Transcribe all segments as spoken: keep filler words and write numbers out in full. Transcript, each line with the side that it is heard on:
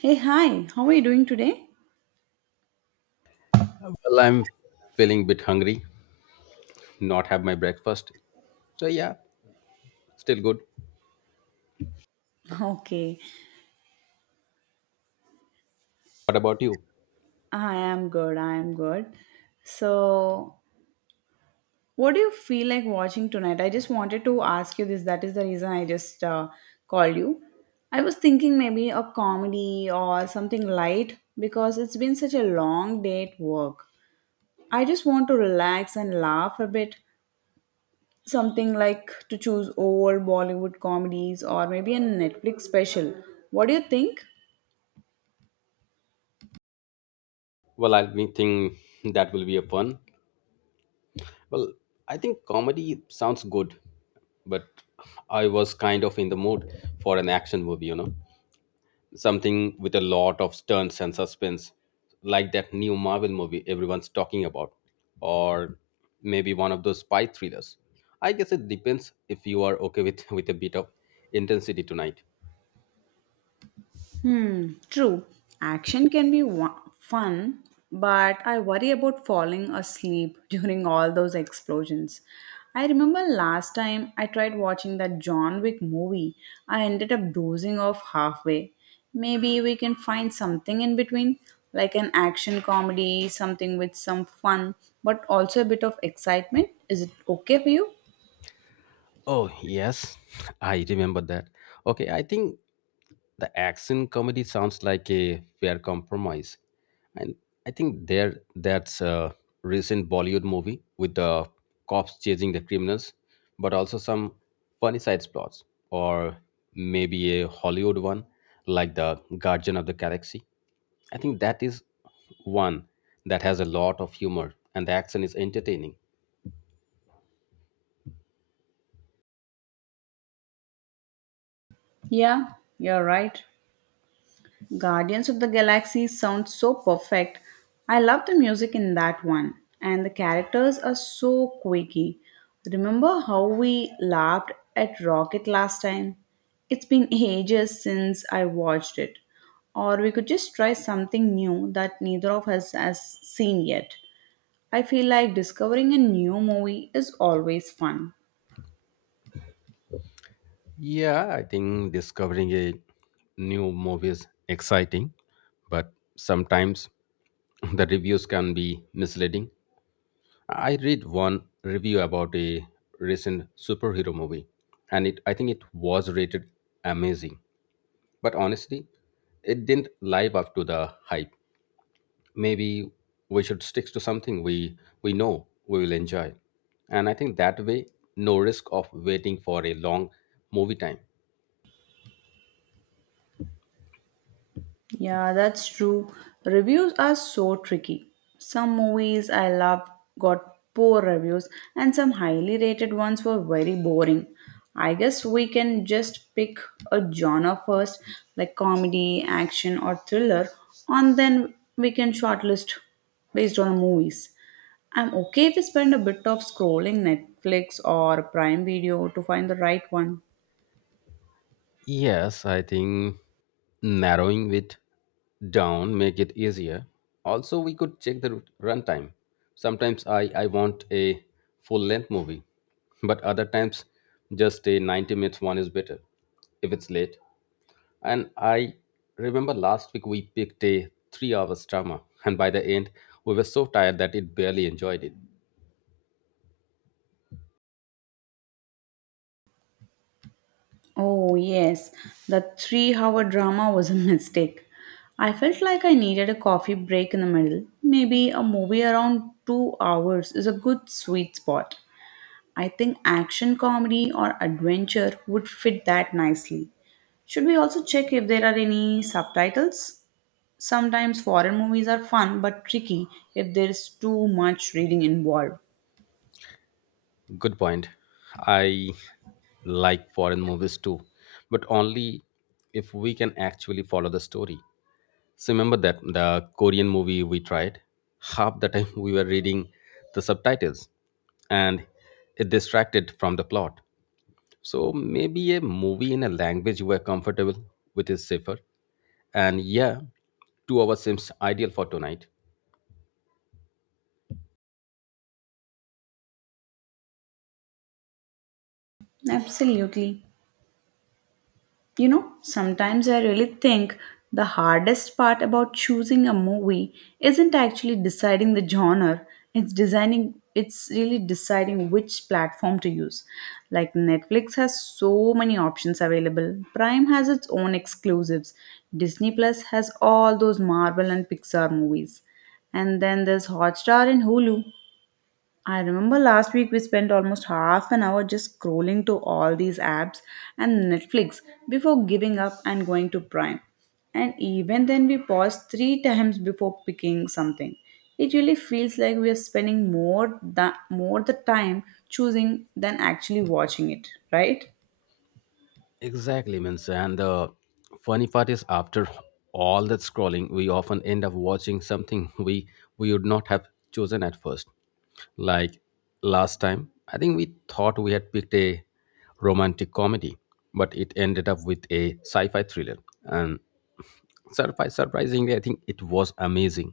right: Hey, hi, how are you doing today?
left: Well, I'm feeling a bit hungry, not have my breakfast. So yeah, still good.
right: Okay,
left: What about you?
right: I am good, I am good. So, what do you feel like watching tonight? I just wanted to ask you this, that is the reason I just uh, called you. I was thinking maybe a comedy or something light because it's been such a long day at work. I just want to relax and laugh a bit. Something like to choose old Bollywood comedies or maybe a Netflix special. What do you think?
left: Well, I think that will be a fun. Well, I think comedy sounds good, but I was kind of in the mood for an action movie, you know, something with a lot of stunts and suspense, like that new Marvel movie everyone's talking about, or maybe one of those spy thrillers. I guess it depends if you are okay with with a bit of intensity tonight.
right: Hmm, true. Action can be wa- fun, but I worry about falling asleep during all those explosions. I remember last time I tried watching that John Wick movie, I ended up dozing off halfway. Maybe we can find something in between, like an action comedy, something with some fun, but also a bit of excitement. Is it okay for you?
left: Oh, yes, I remember that. Okay, I think the action comedy sounds like a fair compromise. And I think there that's a recent Bollywood movie with the cops chasing the criminals, but also some funny side plots, or maybe a Hollywood one like The Guardian of the Galaxy. I think that is one that has a lot of humor and the action is entertaining.
right: Yeah, you're right. Guardians of the Galaxy sounds so perfect. I love the music in that one, and the characters are so quirky. Remember how we laughed at Rocket last time? It's been ages since I watched it. Or we could just try something new that neither of us has seen yet. I feel like discovering a new movie is always fun.
left: Yeah, I think discovering a new movie is exciting, but sometimes the reviews can be misleading. I read one review about a recent superhero movie, and it I think it was rated amazing, but honestly, it didn't live up to the hype. Maybe we should stick to something we we know we will enjoy, and I think that way, no risk of waiting for a long movie time.
right: Yeah, that's true. Reviews are so tricky. Some movies I loved got poor reviews, and some highly rated ones were very boring. I guess we can just pick a genre first, like comedy, action, or thriller, and then we can shortlist based on movies. I'm okay if we spend a bit of scrolling Netflix or Prime Video to find the right one.
left: Yes, I think narrowing it down make it easier. Also, we could check the rut- runtime. Sometimes I, I want a full length movie, but other times just a 90 minutes one is better if it's late. And I remember last week we picked a 3 hours drama and by the end we were so tired that it barely enjoyed it.
right: Oh, yes, the three hour drama was a mistake. I felt like I needed a coffee break in the middle. Maybe a movie around two hours is a good sweet spot. I think action comedy or adventure would fit that nicely. Should we also check if there are any subtitles? Sometimes foreign movies are fun but tricky if there is too much reading involved.
left: Good point. I like foreign movies too, but only if we can actually follow the story. So remember that the Korean movie we tried, half the time we were reading the subtitles and it distracted from the plot. So maybe a movie in a language we're comfortable with is safer. And yeah, two hours seems ideal for tonight.
right: Absolutely. You know, sometimes I really think the hardest part about choosing a movie isn't actually deciding the genre, it's designing it's really deciding which platform to use. Like Netflix has so many options available. Prime has its own exclusives. Disney Plus has all those Marvel and Pixar movies. And then there's Hotstar and Hulu. I remember last week we spent almost half an hour just scrolling to all these apps and Netflix before giving up and going to Prime. And even then, we paused three times before picking something. It really feels like we are spending more the more the time choosing than actually watching it, right?
left: Exactly, means and the funny part is after all that scrolling, we often end up watching something we we would not have chosen at first. Like last time, I think we thought we had picked a romantic comedy, but it ended up with a sci-fi thriller. And surpri- surprisingly, I think it was amazing.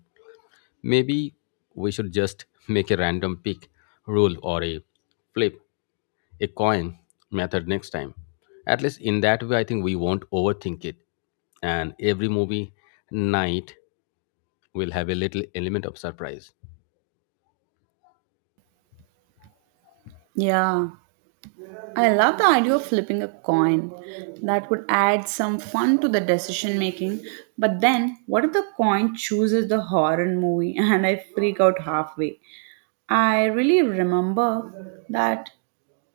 left: Maybe we should just make a random pick rule or a flip a coin method next time. At least in that way, I think we won't overthink it. And every movie night will have a little element of surprise.
right: Yeah. I love the idea of flipping a coin. That would add some fun to the decision making. But then, what if the coin chooses the horror movie and I freak out halfway? I really remember that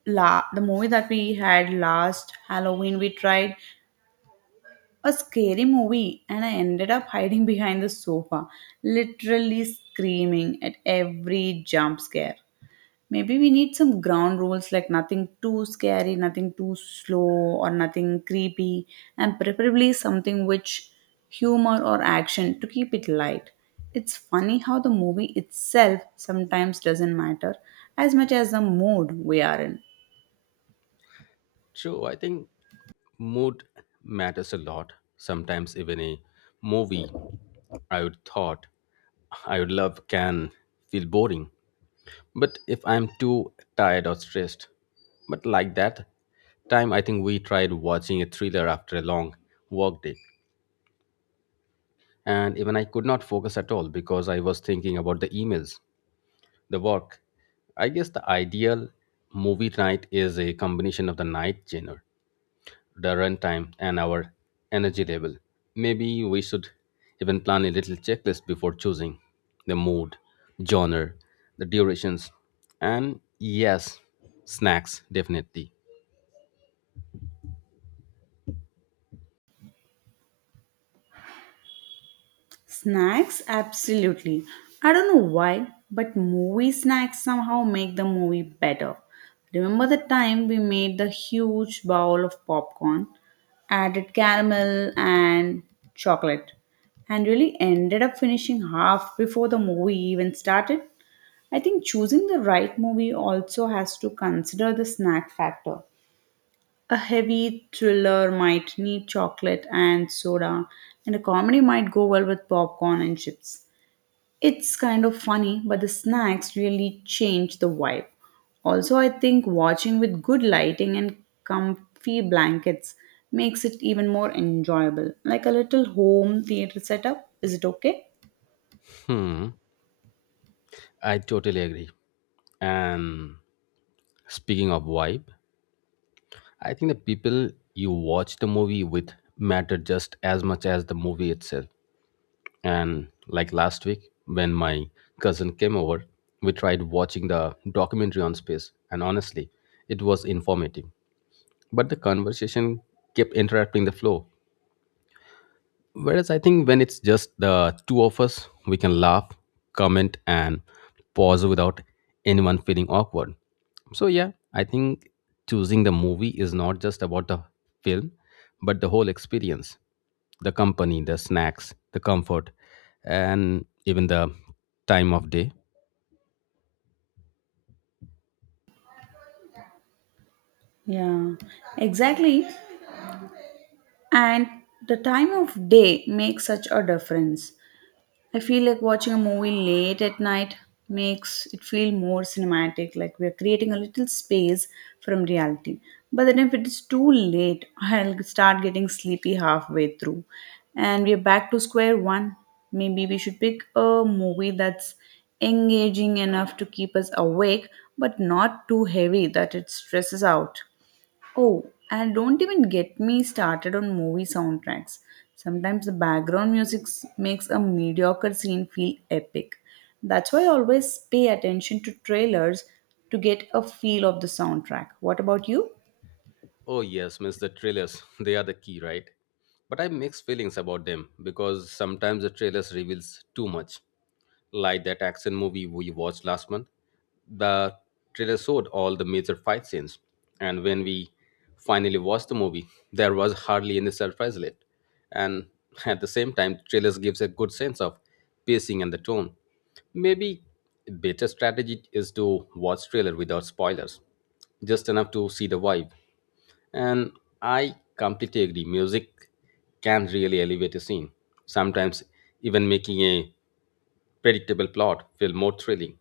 right: la- the movie that we had last Halloween, we tried a scary movie and I ended up hiding behind the sofa, literally screaming at every jump scare. Maybe we need some ground rules like nothing too scary, nothing too slow, or nothing creepy, and preferably something which humor or action to keep it light. It's funny how the movie itself sometimes doesn't matter as much as the mood we are in.
left: True, I think mood matters a lot. Sometimes even a movie I would thought I would love can feel boring. But if I'm too tired or stressed, but like that time I think we tried watching a thriller after a long work day and even I could not focus at all because I was thinking about the emails, the work. I guess the ideal movie night is a combination of the night genre, the runtime, and our energy level. Maybe we should even plan a little checklist before choosing the mood, genre, the durations, and yes, snacks definitely.
right: Snacks, absolutely. I don't know why, but movie snacks somehow make the movie better. Remember the time we made the huge bowl of popcorn, added caramel and chocolate, and really ended up finishing half before the movie even started? I think choosing the right movie also has to consider the snack factor. A heavy thriller might need chocolate and soda, and a comedy might go well with popcorn and chips. It's kind of funny, but the snacks really change the vibe. Also, I think watching with good lighting and comfy blankets makes it even more enjoyable. Like a little home theater setup. Is it okay?
left: Hmm, I totally agree. And speaking of vibe, I think the people you watch the movie with matter just as much as the movie itself. And like last week, when my cousin came over, we tried watching the documentary on space, and honestly, it was informative. But the conversation kept interrupting the flow, whereas I think when it's just the two of us, we can laugh, comment, and pause without anyone feeling awkward. So, yeah, I think choosing the movie is not just about the film, but the whole experience, the company, the snacks, the comfort, and even the time of day.
right: Yeah, exactly. And the time of day makes such a difference. I feel like watching a movie late at night makes it feel more cinematic, like we're creating a little space from reality. But then if it's too late, I'll start getting sleepy halfway through. And we're back to square one. Maybe we should pick a movie that's engaging enough to keep us awake, but not too heavy that it stresses out. Oh, and don't even get me started on movie soundtracks. Sometimes the background music s- makes a mediocre scene feel epic. That's why I always pay attention to trailers to get a feel of the soundtrack. What about you?
left: Oh, yes, miss the trailers. They are the key, right? But I have mixed feelings about them because sometimes the trailers reveals too much. Like that action movie we watched last month, the trailer showed all the major fight scenes, and when we finally watched the movie, there was hardly any surprise left. And at the same time, trailers gives a good sense of pacing and the tone. Maybe better strategy is to watch trailer without spoilers, just enough to see the vibe. And I completely agree. Music can really elevate a scene, sometimes even making a predictable plot feel more thrilling.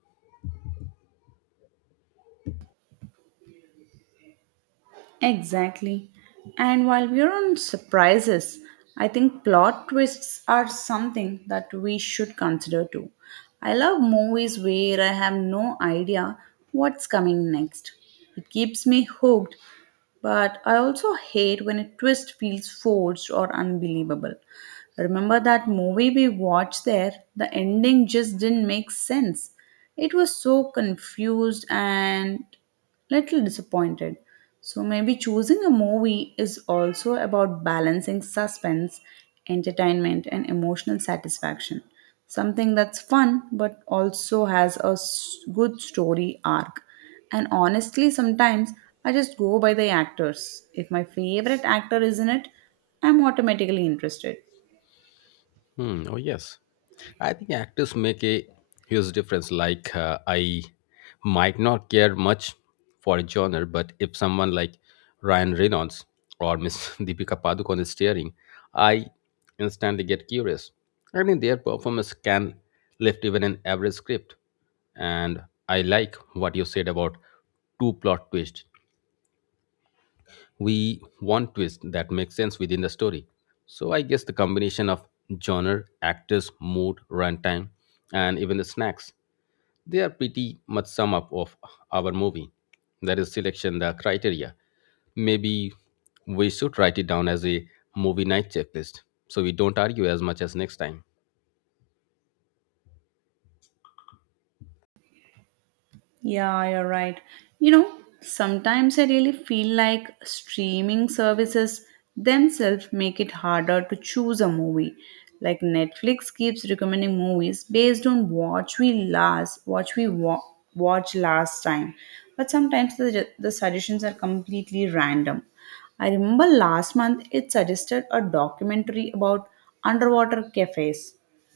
right: Exactly. And while we're on surprises, I think plot twists are something that we should consider too. I love movies where I have no idea what's coming next. It keeps me hooked. But I also hate when a twist feels forced or unbelievable. Remember that movie we watched there? The ending just didn't make sense. It was so confused and little disappointed. So maybe choosing a movie is also about balancing suspense, entertainment, and emotional satisfaction. Something that's fun but also has a s- good story arc. And honestly, sometimes I just go by the actors. If my favorite actor is in it, I'm automatically interested.
left: Hmm. Oh yes, I think actors make a huge difference. Like uh, I might not care much for a genre, but if someone like Ryan Reynolds or Miss Deepika Padukone is staring, I instantly get curious. I mean, their performance can lift even an average script. And I like what you said about two plot twist we want twist that makes sense within the story. So I guess the combination of genre, actors, mood, runtime, and even the snacks, they are pretty much sum up of our movie. That is selection the criteria. Maybe we should write it down as a movie night checklist so we don't argue as much as next time.
right: Yeah, you're right. You know, sometimes I really feel like streaming services themselves make it harder to choose a movie. Like Netflix keeps recommending movies based on what we last what we wa- watched last time, but sometimes the the suggestions are completely random. I remember last month it suggested a documentary about underwater cafes,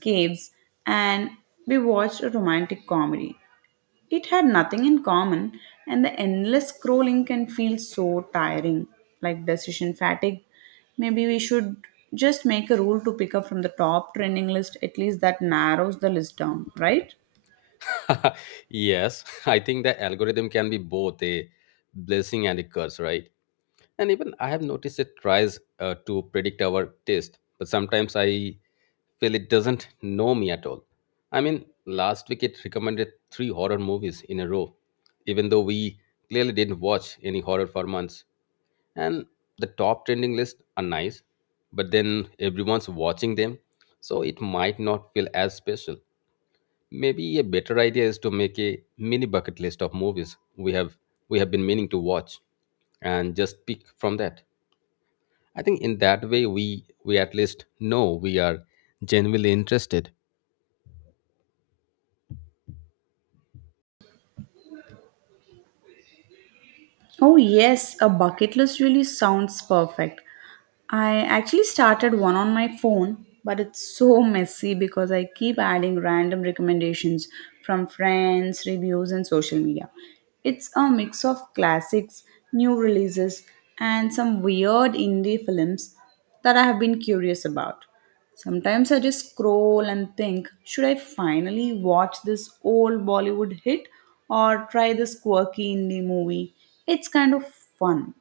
right: caves, and we watched a romantic comedy. It had nothing in common, and the endless scrolling can feel so tiring, like decision fatigue. Maybe we should just make a rule to pick up from the top trending list, at least that narrows the list down, right?
left: Yes, I think the algorithm can be both a blessing and a curse, right? And even I have noticed it tries uh, to predict our taste, but sometimes I feel it doesn't know me at all. I mean, last week it recommended three horror movies in a row, even though we clearly didn't watch any horror for months. And the top trending list are nice, but then everyone's watching them, so it might not feel as special. Maybe a better idea is to make a mini bucket list of movies we have we have been meaning to watch and just pick from that. I think in that way we we at least know we are genuinely interested.
right: Oh, yes, a bucket list really sounds perfect. I actually started one on my phone, but it's so messy because I keep adding random recommendations from friends, reviews, and social media. It's a mix of classics, new releases, and some weird indie films that I have been curious about. Sometimes I just scroll and think, should I finally watch this old Bollywood hit or try this quirky indie movie? It's kind of fun,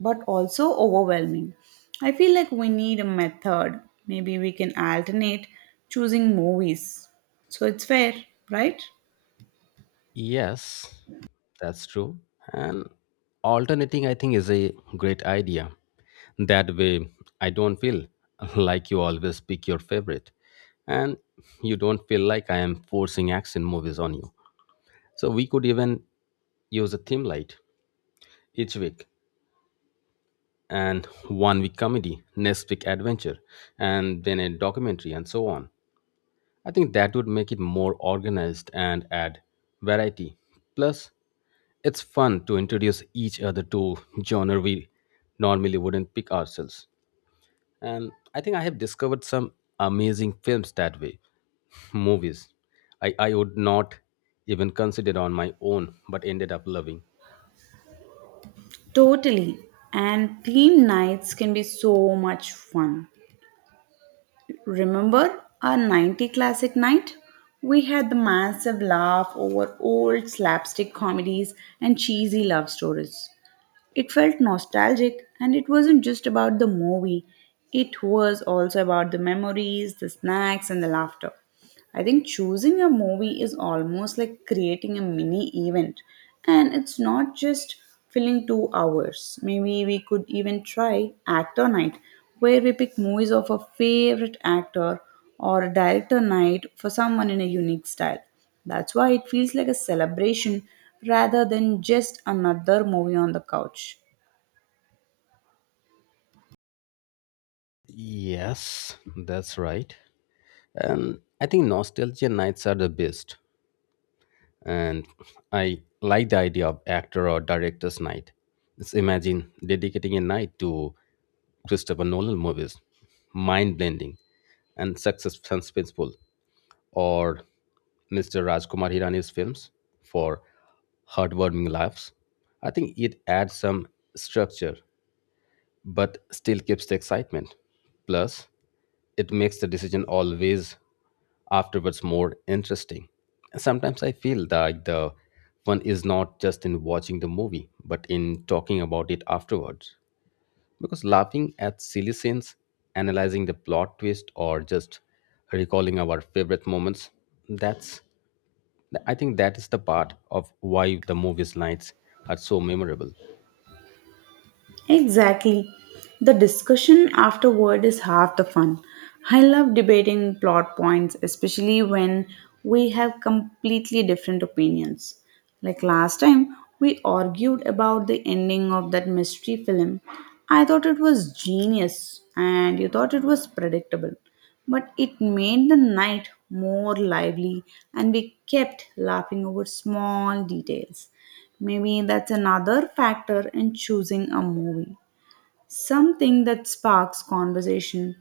right: but also overwhelming. I feel like we need a method. Maybe we can alternate choosing movies. So it's fair, right?
left: Yes, that's true. And alternating I think is a great idea. That way I don't feel like you always pick your favorite and you don't feel like I am forcing action movies on you. So we could even use a theme light each week and one week comedy, next week adventure, and then a documentary and so on. I think that would make it more organized and add variety. Plus, it's fun to introduce each other to genre we normally wouldn't pick ourselves. And I think I have discovered some amazing films that way. Movies I, I would not even consider on my own, but ended up loving.
right: Totally. And theme nights can be so much fun. Remember our ninety classic night? We had the massive laugh over old slapstick comedies and cheesy love stories. It felt nostalgic, and it wasn't just about the movie, it was also about the memories, the snacks, and the laughter. I think choosing a movie is almost like creating a mini event, and it's not just filling two hours. Maybe we could even try Actor Night, where we pick movies of a favorite actor or a director night for someone in a unique style. That's why it feels like a celebration rather than just another movie on the couch.
left: Yes, that's right. And I think nostalgia nights are the best. And I like the idea of actor or director's night. Let's imagine dedicating a night to Christopher Nolan movies, mind blending and success suspenseful, or Mister Rajkumar Hirani's films for heartwarming laughs. I think it adds some structure but still keeps the excitement. Plus, it makes the decision always afterwards more interesting. Sometimes I feel that the fun is not just in watching the movie, but in talking about it afterwards. Because laughing at silly scenes, analyzing the plot twist, or just recalling our favorite moments, that's I think that is the part of why the movies nights are so memorable.
right: Exactly. The discussion afterward is half the fun. I love debating plot points, especially when we have completely different opinions. Like last time, we argued about the ending of that mystery film. I thought it was genius, and you thought it was predictable. But it made the night more lively, and we kept laughing over small details. Maybe that's another factor in choosing a movie. Something that sparks conversation.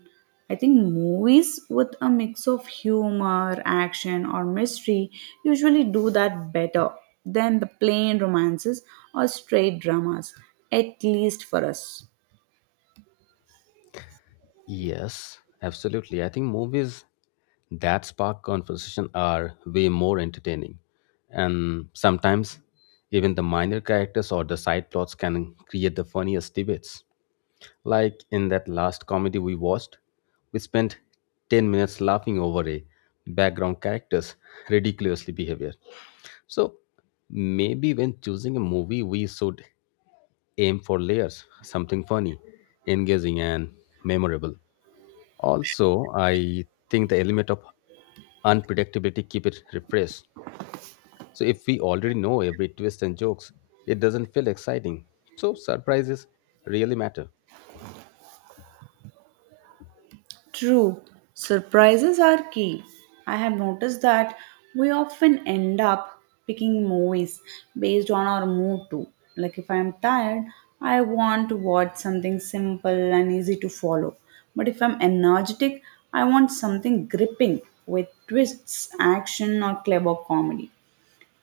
right: I think movies with a mix of humor, action, or mystery usually do that better than the plain romances or straight dramas, at least for us.
left: Yes, absolutely. I think movies that spark conversation are way more entertaining, and sometimes even the minor characters or the side plots can create the funniest debates, like in that last comedy we watched, we spent 10 minutes laughing over a background character's ridiculously behavior. So maybe when choosing a movie we should aim for layers, something funny, engaging, and memorable. Also, I think the element of unpredictability keep it refreshed. So if we already know every twist and jokes, it doesn't feel exciting. So surprises really matter.
right: True, surprises are key. I have noticed that we often end up picking movies based on our mood too. Like if I'm tired, I want to watch something simple and easy to follow. But if I'm energetic, I want something gripping with twists, action, or clever comedy.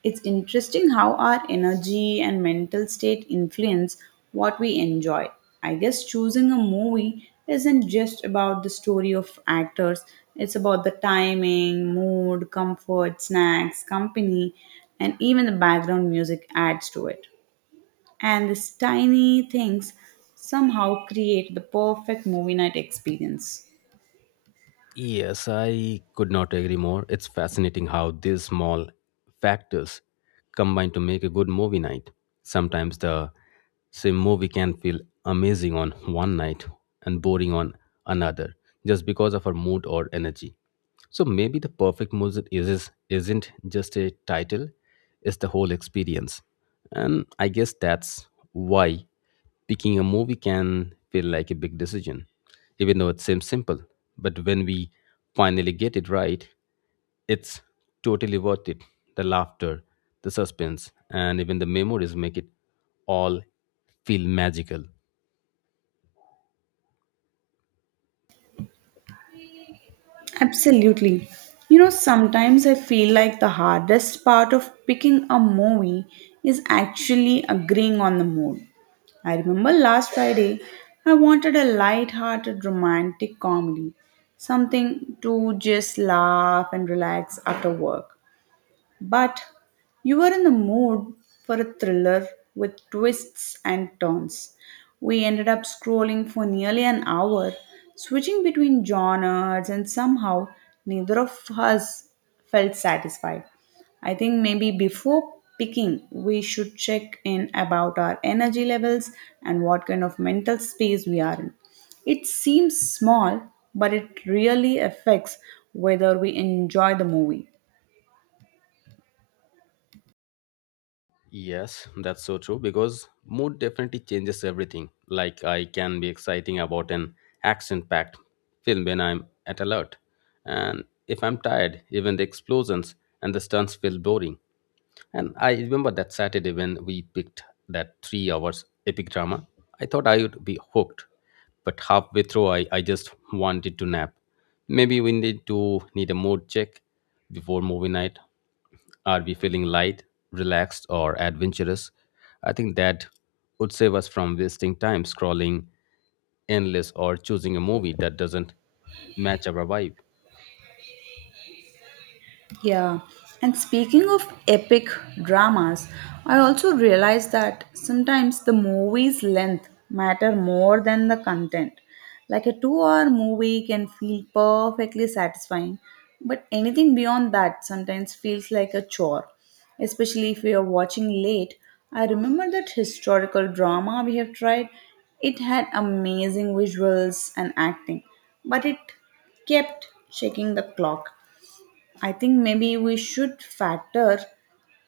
right: It's interesting how our energy and mental state influence what we enjoy. I guess choosing a movie isn't just about the story of actors, it's about the timing, mood, comfort, snacks, company, and even the background music adds to it. And these tiny things somehow create the perfect movie night experience.
left: Yes, I could not agree more. It's fascinating how these small factors combine to make a good movie night. Sometimes the same movie can feel amazing on one night and boring on another just because of our mood or energy. So maybe the perfect music is, is isn't just a title, it's the whole experience. And I guess that's why picking a movie can feel like a big decision, even though it seems simple. But when we finally get it right, it's totally worth it. The laughter, the suspense, and even the memories make it all feel magical.
right: Absolutely. You know, sometimes I feel like the hardest part of picking a movie is actually agreeing on the mood. I remember last Friday, I wanted a light-hearted romantic comedy, something to just laugh and relax after work. But you were in the mood for a thriller with twists and turns. We ended up scrolling for nearly an hour, switching between genres, and somehow neither of us felt satisfied. I think maybe before picking, we should check in about our energy levels and what kind of mental space we are in. It seems small, but it really affects whether we enjoy the movie.
left: Yes, that's so true because mood definitely changes everything. Like I can be exciting about an action-packed film when I'm at alert, and if I'm tired, even the explosions and the stunts feel boring. And I remember that Saturday when we picked that three hours epic drama. I thought I would be hooked, but halfway through, I, I just wanted to nap. Maybe we need to need a mood check before movie night. Are we feeling light, relaxed, or adventurous? I think that would save us from wasting time scrolling endless or choosing a movie that doesn't match our vibe.
right: Yeah, and speaking of epic dramas, I also realized that sometimes the movie's length matter more than the content. Like a two-hour movie can feel perfectly satisfying, but anything beyond that sometimes feels like a chore, especially if we are watching late. I remember that historical drama we have tried. It had amazing visuals and acting, but it kept checking the clock. I think maybe we should factor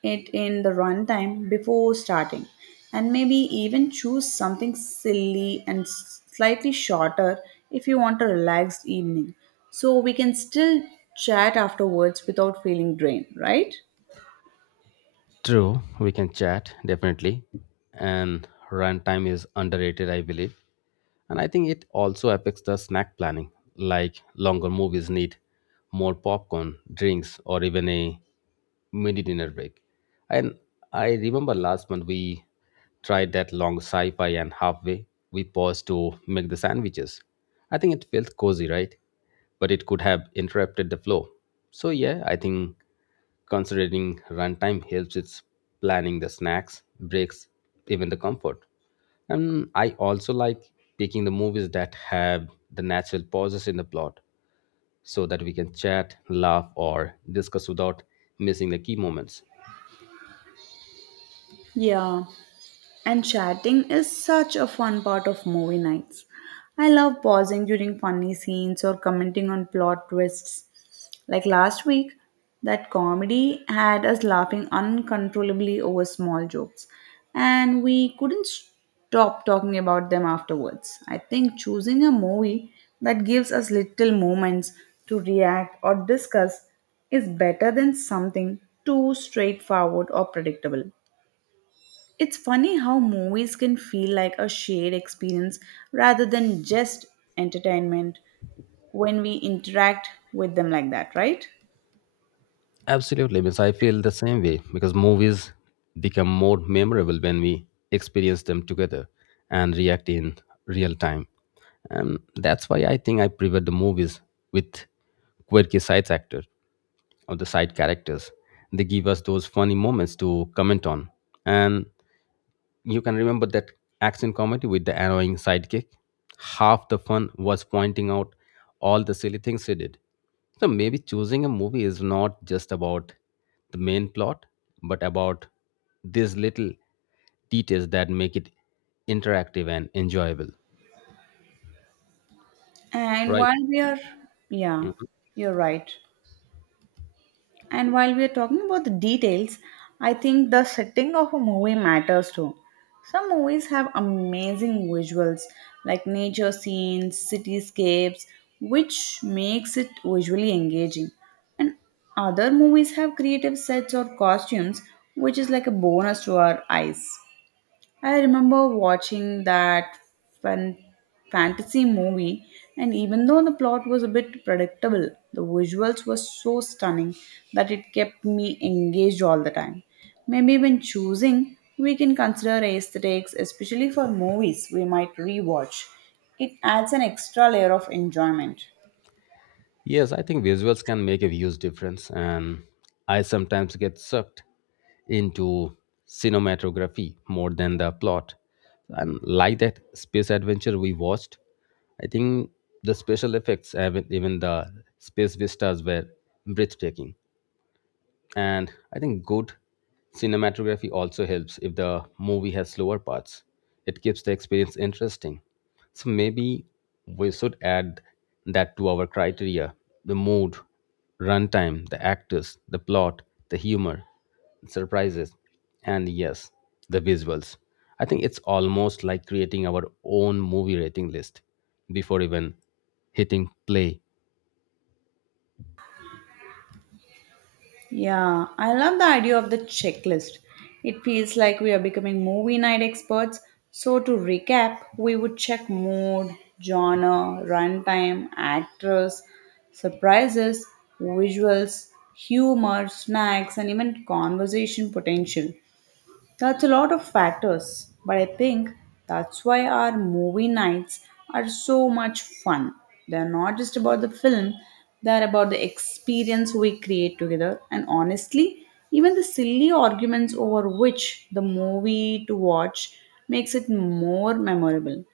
right: it in the runtime before starting and maybe even choose something silly and slightly shorter if you want a relaxed evening so we can still chat afterwards without feeling drained, right?
left: True, we can chat definitely, and runtime is underrated, I believe, and I think it also affects the snack planning. Like longer movies need more popcorn, drinks, or even a mini dinner break. And I remember last month we tried that long sci fi, and halfway we paused to make the sandwiches. I think it felt cozy, right? But it could have interrupted the flow. So, yeah, I think considering runtime helps its planning the snacks, breaks, even the comfort. And I also like taking the movies that have the natural pauses in the plot so that we can chat, laugh, or discuss without missing the key moments.
right: Yeah, and chatting is such a fun part of movie nights. I love pausing during funny scenes or commenting on plot twists. Like last week, that comedy had us laughing uncontrollably over small jokes, and we couldn't stop talking about them afterwards. I think choosing a movie that gives us little moments to react or discuss is better than something too straightforward or predictable. It's funny how movies can feel like a shared experience rather than just entertainment when we interact with them like that, right?
left: Absolutely, Miss. I feel the same way because movies become more memorable when we experience them together and react in real time. And that's why I think I prefer the movies with quirky side actors or the side characters. They give us those funny moments to comment on. And you can remember that action comedy with the annoying sidekick. Half the fun was pointing out all the silly things he did. So maybe choosing a movie is not just about the main plot, but about these little details that make it interactive and enjoyable,
right: And
left: right?
right: while we are, Yeah, you're right. And while we are talking about the details, I think the setting of a movie matters too. Some movies have amazing visuals like nature scenes, cityscapes, which makes it visually engaging. And other movies have creative sets or costumes, which is like a bonus to our eyes. I remember watching that fan- fantasy movie, and even though the plot was a bit predictable, the visuals were so stunning that it kept me engaged all the time. Maybe when choosing, we can consider aesthetics, especially for movies we might rewatch. It adds an extra layer of enjoyment.
left: Yes, I think visuals can make a huge difference, and I sometimes get sucked into cinematography more than the plot. And like that space adventure we watched, I think the special effects, even even the space vistas, were breathtaking. And I think good cinematography also helps if the movie has slower parts. It keeps the experience interesting. So maybe we should add that to our criteria, the mood, runtime, the actors, the plot, the humor, surprises, and yes, the visuals. I think it's almost like creating our own movie rating list before even hitting play.
right: Yeah, I love the idea of the checklist. It feels like we are becoming movie night experts. So, to recap, we would check mood, genre, runtime, actors, surprises, visuals, humor, snacks, and even conversation potential. That's a lot of factors, but I think that's why our movie nights are so much fun. They're not just about the film, they're about the experience we create together. And honestly, even the silly arguments over which the movie to watch makes it more memorable.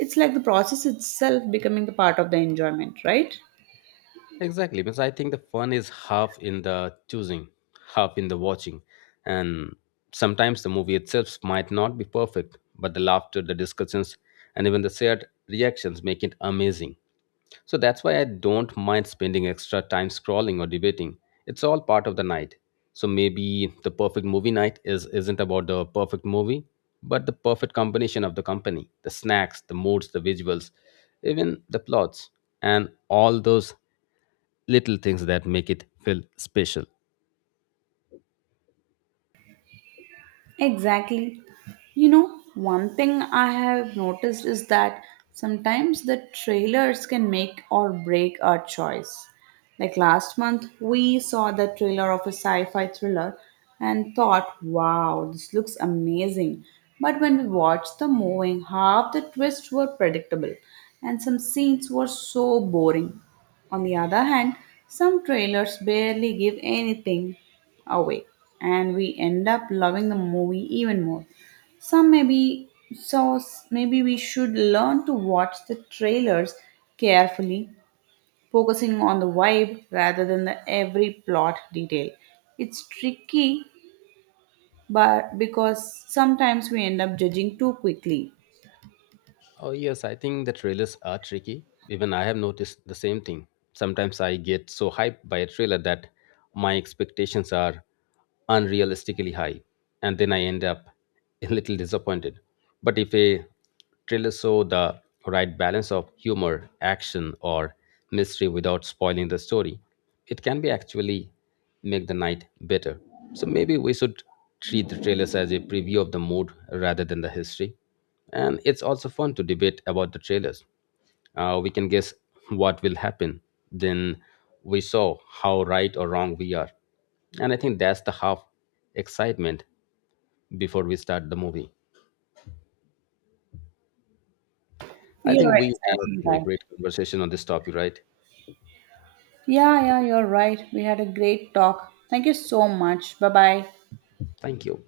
right: It's like the process itself becoming the part of the enjoyment, right?
left: Exactly, because I think the fun is half in the choosing, half in the watching, and sometimes the movie itself might not be perfect, but the laughter, the discussions, and even the shared reactions make it amazing. So that's why I don't mind spending extra time scrolling or debating. It's all part of the night. So maybe the perfect movie night is isn't about the perfect movie, but the perfect combination of the company, the snacks, the moods, the visuals, even the plots and all those little things that make it feel special.
right: Exactly. You know, one thing I have noticed is that sometimes the trailers can make or break our choice. Like last month, we saw the trailer of a sci fi thriller and thought, wow, this looks amazing. But when we watched the movie, half the twists were predictable and some scenes were so boring. On the other hand, some trailers barely give anything away and we end up loving the movie even more. Some maybe So maybe we should learn to watch the trailers carefully, focusing on the vibe rather than the every plot detail. It's tricky, but because sometimes we end up judging too quickly.
left: Oh, yes, I think the trailers are tricky. Even I have noticed the same thing. Sometimes I get so hyped by a trailer that my expectations are unrealistically high, and then I end up a little disappointed. But if a trailer show the right balance of humor, action, or mystery without spoiling the story, it can be actually make the night better. So maybe we should treat the trailers as a preview of the mood rather than the history. And it's also fun to debate about the trailers. Uh, we can guess what will happen. Then we saw how right or wrong we are. And I think that's the half excitement before we start the movie. I
right: You're
left: think we have
right: exactly
left: a
right: right.
left: great conversation on this topic, right?
right: Yeah, yeah, you're right, we had a great talk. Thank you so much. Bye bye.
left: Thank you.